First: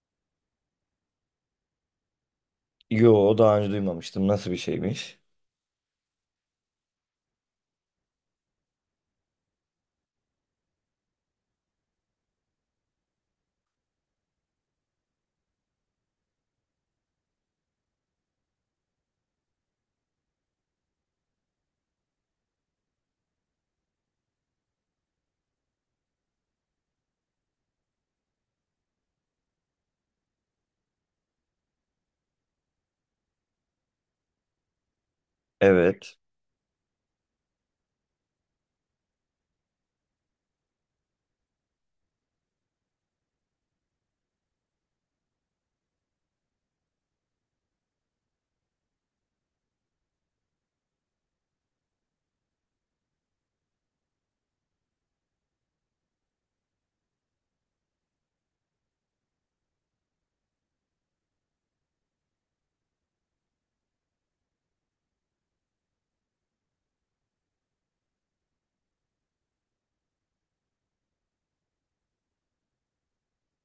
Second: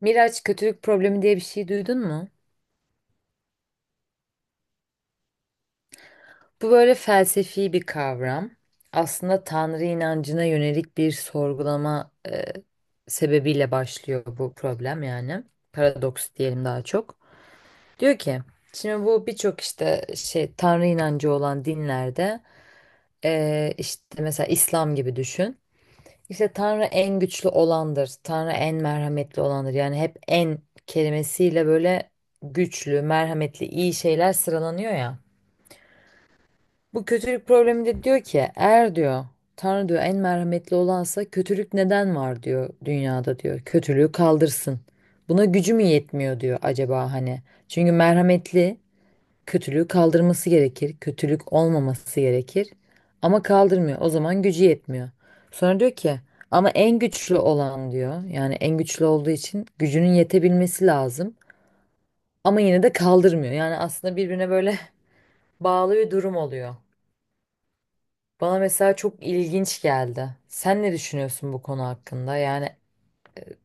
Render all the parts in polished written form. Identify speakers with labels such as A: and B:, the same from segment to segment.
A: Miraç kötülük problemi diye bir şey duydun mu?
B: Yo, daha önce duymamıştım. Nasıl bir şeymiş?
A: Bu böyle felsefi bir kavram. Aslında Tanrı inancına yönelik bir sorgulama sebebiyle başlıyor bu problem yani. Paradoks diyelim daha çok. Diyor ki, şimdi bu birçok işte şey Tanrı inancı olan dinlerde işte mesela İslam gibi düşün. İşte Tanrı en güçlü olandır, Tanrı en merhametli olandır. Yani hep en kelimesiyle böyle güçlü, merhametli, iyi şeyler sıralanıyor ya.
B: Evet.
A: Bu kötülük problemi de diyor ki eğer diyor Tanrı diyor en merhametli olansa kötülük neden var diyor dünyada diyor. Kötülüğü kaldırsın. Buna gücü mü yetmiyor diyor acaba hani. Çünkü merhametli kötülüğü kaldırması gerekir. Kötülük olmaması gerekir. Ama kaldırmıyor. O zaman gücü yetmiyor. Sonra diyor ki ama en güçlü olan diyor. Yani en güçlü olduğu için gücünün yetebilmesi lazım. Ama yine de kaldırmıyor. Yani aslında birbirine böyle bağlı bir durum oluyor. Bana mesela çok ilginç geldi. Sen ne düşünüyorsun bu konu hakkında? Yani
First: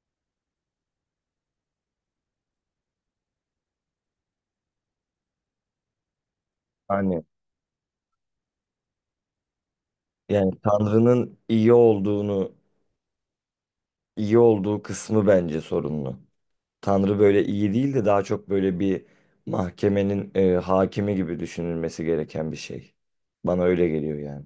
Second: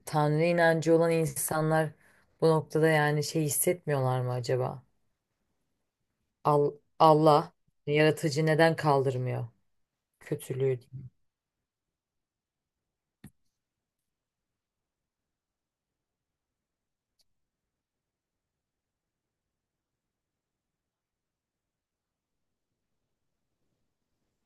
A: Tanrı inancı olan insanlar bu noktada yani şey hissetmiyorlar mı acaba? Al-
B: Hani
A: Allah yaratıcı neden kaldırmıyor
B: yani
A: kötülüğü?
B: Tanrı'nın iyi olduğunu, iyi olduğu kısmı bence sorunlu. Tanrı böyle iyi değil de daha çok böyle bir mahkemenin hakimi gibi düşünülmesi gereken bir şey. Bana öyle geliyor yani.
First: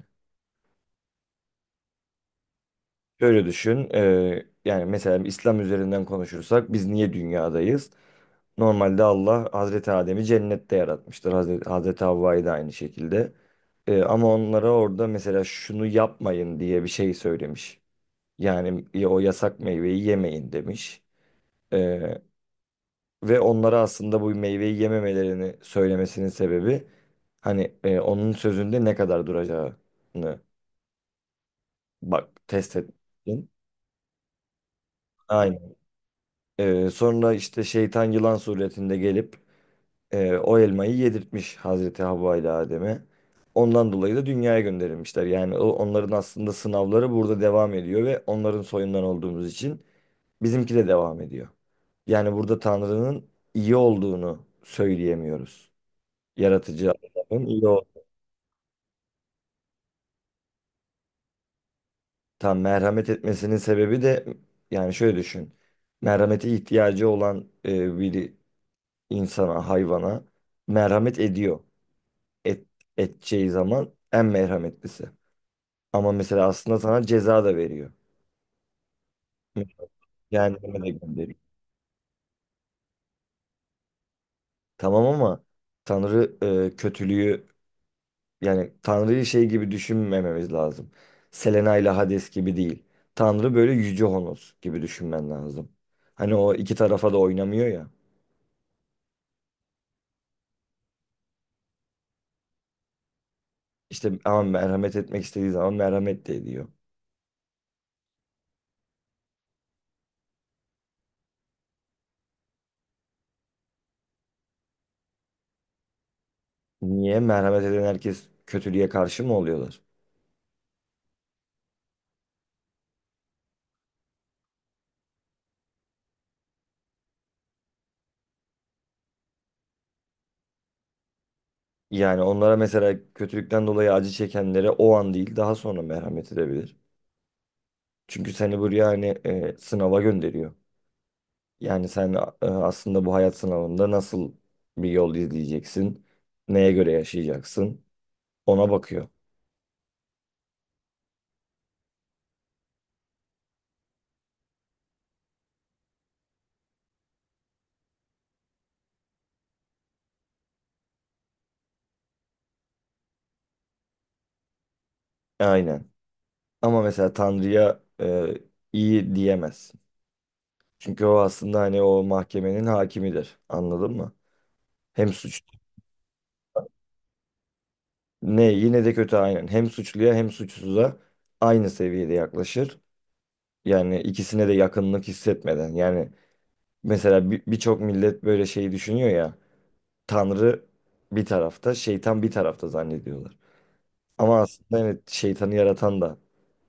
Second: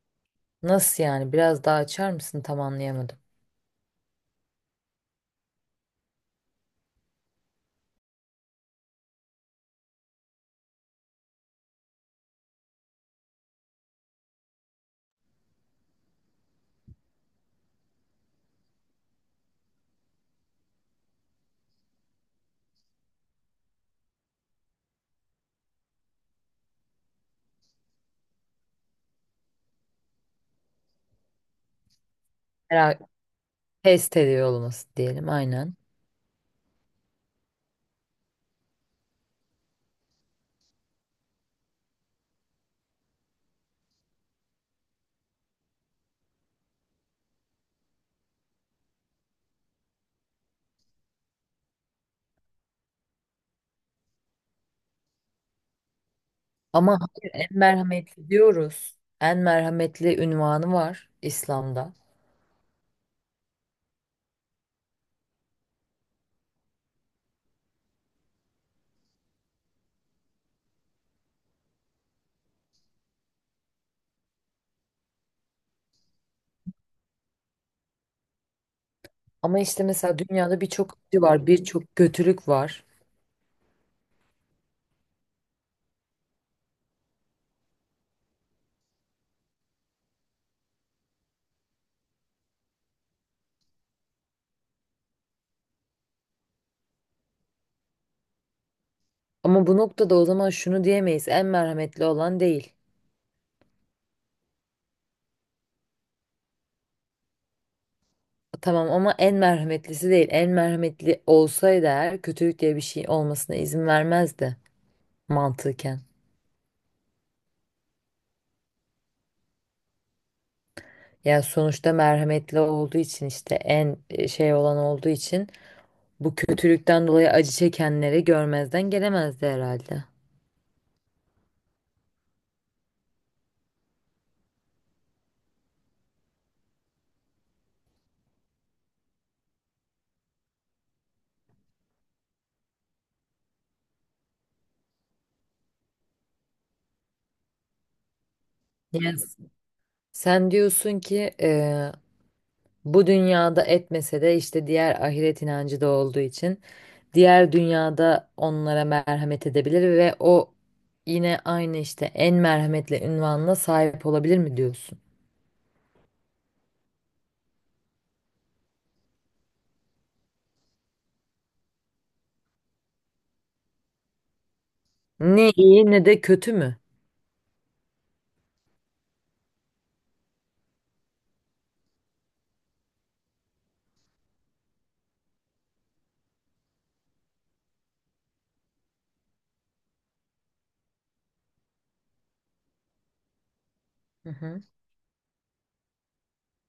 A: Nasıl yani? Biraz daha açar mısın? Tam anlayamadım.
B: Şöyle düşün, yani mesela İslam üzerinden konuşursak biz niye dünyadayız? Normalde Allah Hazreti Adem'i cennette yaratmıştır. Hazreti Havva'yı da aynı şekilde. Ama onlara orada mesela şunu yapmayın diye bir şey söylemiş. Yani o yasak meyveyi yemeyin demiş. Eee, Ve onlara aslında bu meyveyi yememelerini söylemesinin sebebi hani onun sözünde ne kadar duracağını bak test etmek
A: Merak,
B: için.
A: test ediyor olması diyelim aynen.
B: Sonra işte şeytan yılan suretinde gelip o elmayı yedirtmiş Hazreti Havva ile Adem'e. Ondan dolayı da dünyaya gönderilmişler. Yani onların aslında sınavları burada devam ediyor ve onların soyundan olduğumuz için bizimki de devam ediyor. Yani burada Tanrı'nın iyi olduğunu söyleyemiyoruz. Yaratıcı
A: Ama hayır
B: Allah'ın
A: en
B: iyi olduğunu.
A: merhametli diyoruz. En merhametli unvanı var İslam'da.
B: Tam merhamet etmesinin sebebi de yani şöyle düşün. Merhamete ihtiyacı olan bir insana, hayvana merhamet ediyor. et, Edeceği zaman en merhametlisi. Ama mesela aslında sana ceza da veriyor.
A: Ama işte mesela dünyada
B: Cehenneme de
A: birçok acı
B: gönderiyor.
A: var, birçok kötülük var.
B: Tamam ama Tanrı kötülüğü yani Tanrı'yı şey gibi düşünmememiz lazım. Selena ile Hades gibi değil. Tanrı böyle Yüce Honos gibi düşünmen lazım. Hani o iki tarafa da oynamıyor ya.
A: Ama bu noktada o zaman şunu diyemeyiz. En merhametli olan değil.
B: İşte ama merhamet etmek istediği zaman merhamet de ediyor.
A: Tamam ama en merhametlisi değil. En merhametli olsaydı eğer kötülük diye bir şey olmasına izin vermezdi mantıken.
B: Niye? Merhamet eden herkes kötülüğe karşı mı oluyorlar?
A: Yani sonuçta merhametli olduğu için işte en şey olan olduğu için bu kötülükten dolayı acı çekenleri görmezden gelemezdi herhalde.
B: Yani onlara mesela kötülükten dolayı acı çekenlere o an değil daha sonra merhamet edebilir. Çünkü seni buraya hani sınava gönderiyor. Yani sen aslında bu hayat sınavında nasıl bir yol izleyeceksin, neye göre yaşayacaksın ona bakıyor.
A: Yani sen diyorsun ki bu dünyada etmese de işte diğer ahiret inancı da olduğu için diğer dünyada onlara merhamet edebilir ve o yine aynı işte en merhametli ünvanına sahip olabilir mi diyorsun?
B: Aynen. Ama mesela Tanrı'ya iyi diyemezsin. Çünkü o aslında hani o mahkemenin hakimidir. Anladın mı? Hem suç
A: Ne iyi ne de kötü mü?
B: ne yine de kötü aynen. Hem suçluya hem suçsuza aynı seviyede yaklaşır. Yani ikisine de yakınlık hissetmeden. Yani mesela birçok millet böyle şeyi düşünüyor ya. Tanrı bir tarafta, şeytan bir tarafta zannediyorlar.
A: Hı
B: Ama
A: hı.
B: aslında evet şeytanı yaratan da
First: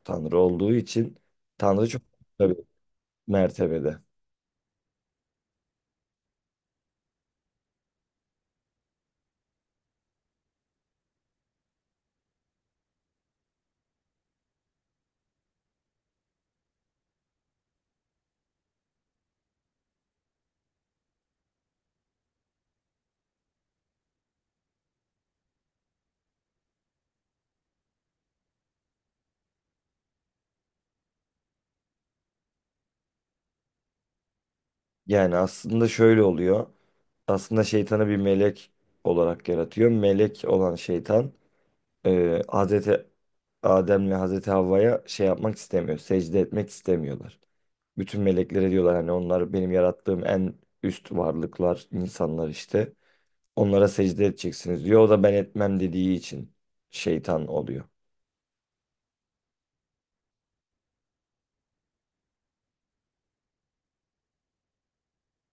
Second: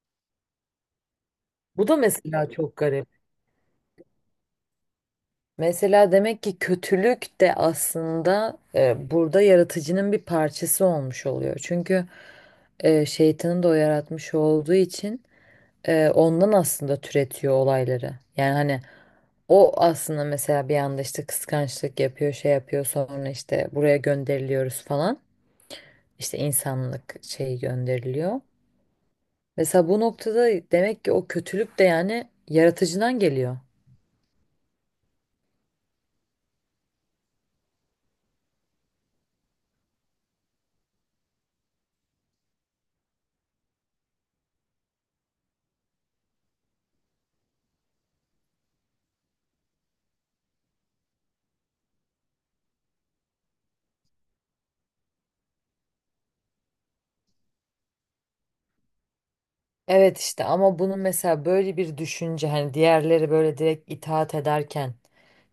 B: Tanrı olduğu için Tanrı
A: Bu da
B: çok
A: mesela
B: tabii
A: çok garip.
B: mertebede.
A: Mesela demek ki kötülük de aslında burada yaratıcının bir parçası olmuş oluyor. Çünkü şeytanın da o yaratmış olduğu için ondan aslında türetiyor olayları. Yani hani o aslında mesela bir anda işte kıskançlık yapıyor, şey yapıyor sonra işte buraya gönderiliyoruz falan. İşte insanlık şeyi gönderiliyor. Mesela bu noktada demek ki o kötülük de yani yaratıcıdan geliyor.
B: Yani aslında şöyle oluyor. Aslında şeytanı bir melek olarak yaratıyor. Melek olan şeytan Hazreti Adem'le Hazreti Havva'ya şey yapmak istemiyor. Secde etmek istemiyorlar. Bütün meleklere diyorlar hani onlar benim yarattığım en üst varlıklar, insanlar işte. Onlara secde edeceksiniz diyor. O da ben etmem dediği için şeytan oluyor.
A: Evet işte ama bunun mesela böyle bir düşünce hani diğerleri böyle direkt itaat ederken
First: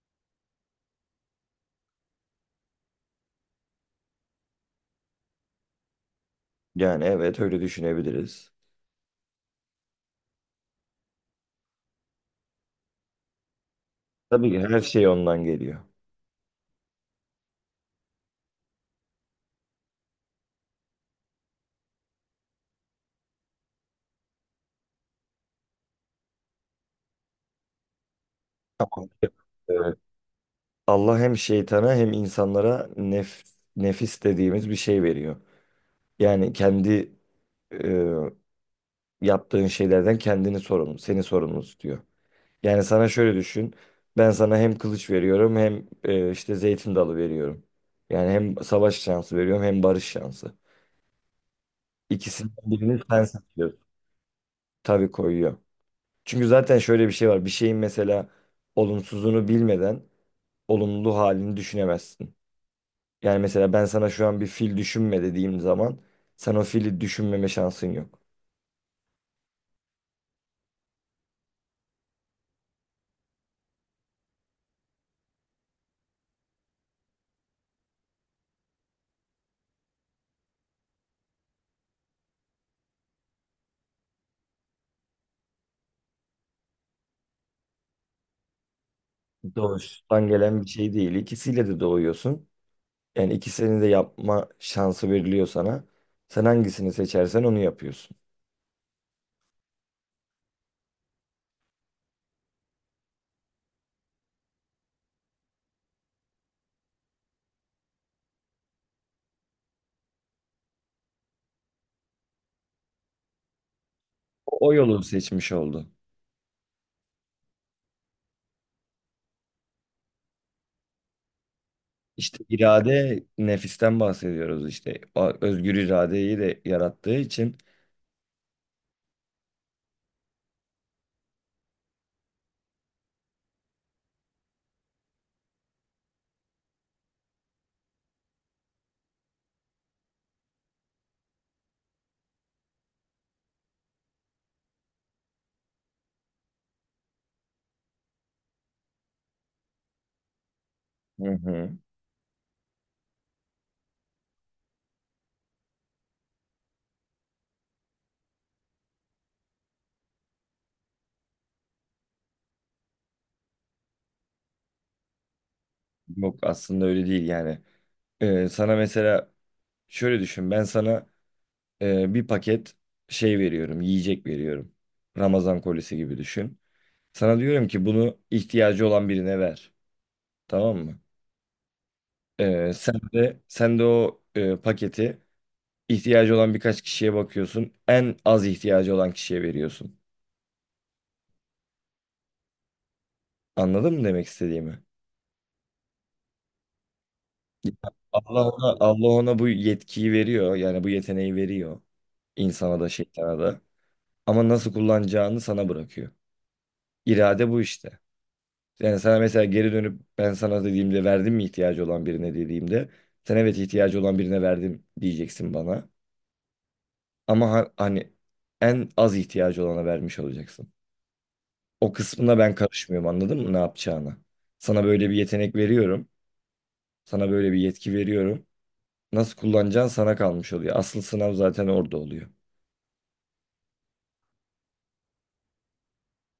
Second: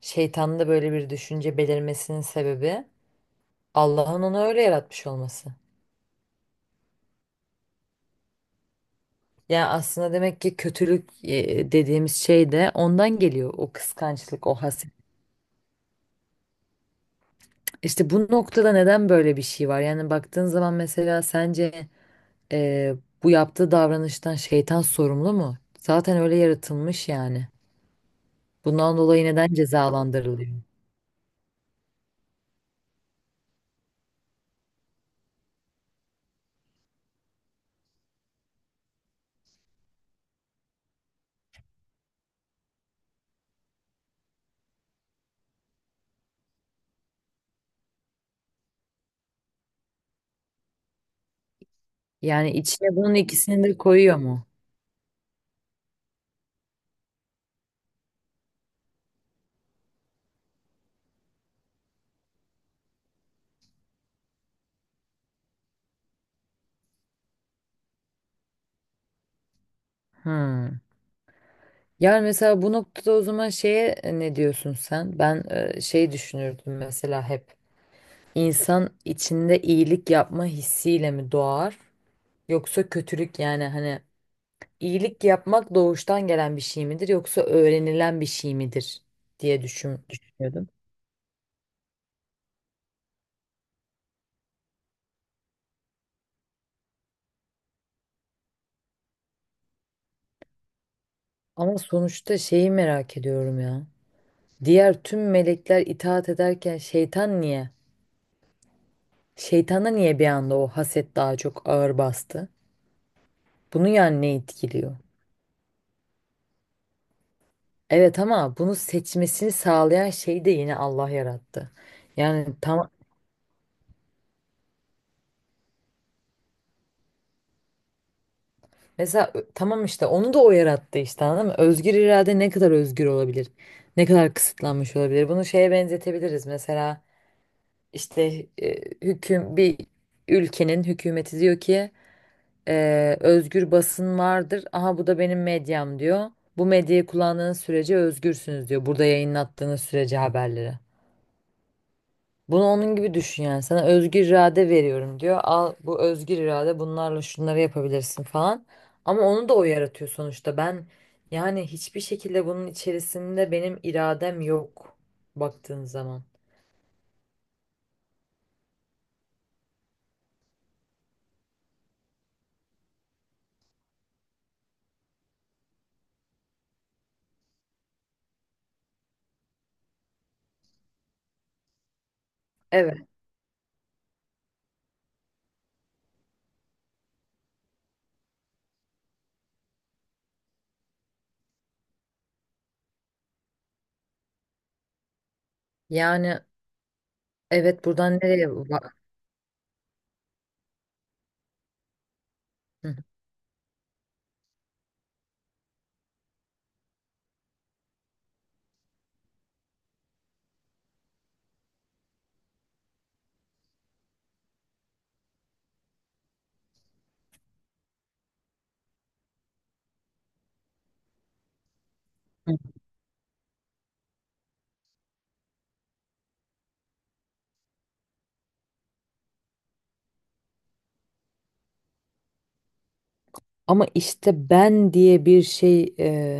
A: şeytanda böyle bir düşünce belirmesinin sebebi Allah'ın onu öyle yaratmış olması.
B: Yani evet öyle düşünebiliriz.
A: Ya aslında demek ki kötülük dediğimiz şey de ondan geliyor o kıskançlık,
B: Tabii
A: o
B: ki her
A: haset.
B: şey ondan geliyor.
A: İşte bu noktada neden böyle bir şey var? Yani baktığın zaman mesela sence e, bu yaptığı davranıştan şeytan sorumlu mu? Zaten öyle yaratılmış yani. Bundan
B: Tamam.
A: dolayı neden
B: Ee,
A: cezalandırılıyor?
B: Allah hem şeytana hem insanlara nefis dediğimiz bir şey veriyor. Yani kendi e, yaptığın şeylerden kendini sorumlu, seni sorumlu tutuyor. Yani sana şöyle düşün. Ben sana hem kılıç veriyorum hem işte zeytin dalı veriyorum. Yani hem savaş şansı veriyorum hem barış şansı.
A: Yani
B: İkisinden
A: içine
B: birini
A: bunun
B: sen
A: ikisini de
B: seçiyorsun.
A: koyuyor mu?
B: Tabii koyuyor. Çünkü zaten şöyle bir şey var. Bir şeyin mesela olumsuzunu bilmeden olumlu halini düşünemezsin. Yani mesela ben sana şu an bir fil düşünme dediğim zaman sen o fili düşünmeme şansın yok.
A: Hmm. Yani mesela bu noktada o zaman şeye ne diyorsun sen? Ben şey düşünürdüm mesela hep. İnsan içinde iyilik yapma hissiyle mi doğar? Yoksa kötülük yani hani iyilik yapmak doğuştan gelen bir şey midir yoksa öğrenilen bir şey midir diye
B: Doğuştan gelen bir
A: düşünüyordum.
B: şey değil. İkisiyle de doğuyorsun. Yani ikisini de yapma şansı veriliyor sana. Sen hangisini seçersen onu yapıyorsun.
A: Ama sonuçta şeyi merak ediyorum ya. Diğer tüm melekler itaat ederken şeytan niye? Şeytana niye bir anda o haset daha çok ağır bastı? Bunu yani ne
B: O
A: etkiliyor?
B: yolu seçmiş oldu.
A: Evet ama bunu seçmesini sağlayan şey de yine Allah yarattı.
B: İşte
A: Yani tam
B: irade nefisten bahsediyoruz işte. O özgür iradeyi de yarattığı için.
A: Mesela tamam işte onu da o yarattı işte anladın mı? Özgür irade ne kadar özgür olabilir? Ne kadar kısıtlanmış olabilir? Bunu şeye benzetebiliriz. Mesela işte e, bir ülkenin hükümeti diyor ki özgür basın vardır. Aha bu da benim medyam diyor. Bu medyayı kullandığınız sürece özgürsünüz diyor. Burada yayınlattığınız sürece haberleri.
B: Hı hı.
A: Bunu onun gibi düşün yani. Sana özgür irade veriyorum diyor. Al bu özgür irade bunlarla şunları yapabilirsin falan. Ama onu da o yaratıyor sonuçta. Ben yani hiçbir şekilde bunun içerisinde benim iradem yok baktığın zaman.
B: Yok aslında öyle değil yani. Sana mesela şöyle düşün. Ben sana bir paket veriyorum, yiyecek veriyorum. Ramazan kolisi gibi düşün. Sana diyorum ki bunu ihtiyacı olan birine ver. Tamam mı? Sen
A: Evet.
B: de sen de o paketi İhtiyacı olan birkaç kişiye bakıyorsun. En az ihtiyacı olan kişiye veriyorsun. Anladın mı demek istediğimi?
A: Yani evet buradan nereye bak.
B: Allah ona bu yetkiyi veriyor. Yani bu yeteneği veriyor. İnsana da
A: Hı.
B: şeytana da. Ama nasıl kullanacağını sana bırakıyor. İrade bu işte. Yani sana mesela geri dönüp ben sana dediğimde verdim mi ihtiyacı olan birine dediğimde sen evet ihtiyacı olan birine verdim diyeceksin bana. Ama hani en az ihtiyacı olana vermiş olacaksın. O kısmına ben
A: Hı.
B: karışmıyorum anladın mı ne yapacağını? Sana böyle bir yetenek veriyorum. Sana böyle bir yetki veriyorum. Nasıl kullanacağın sana kalmış oluyor. Asıl sınav zaten orada oluyor.
A: Ama işte ben diye bir şey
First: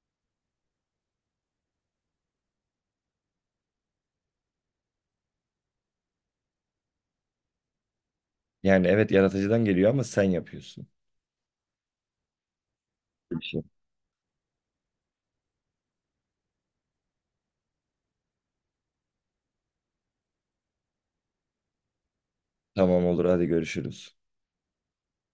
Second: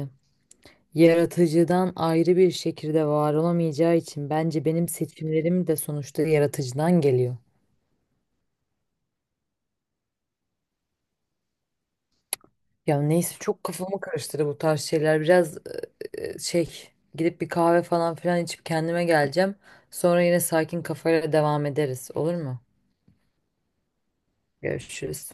A: yaratıcıdan ayrı bir şekilde var olamayacağı için bence benim seçimlerim de sonuçta yaratıcıdan geliyor.
B: Yani evet yaratıcıdan geliyor ama sen yapıyorsun.
A: Ya neyse
B: Bir şey.
A: çok kafamı karıştırdı bu tarz şeyler. Biraz şey gidip bir kahve falan filan içip kendime geleceğim. Sonra yine sakin kafayla devam ederiz. Olur mu?
B: Tamam olur, hadi görüşürüz.
A: Görüşürüz.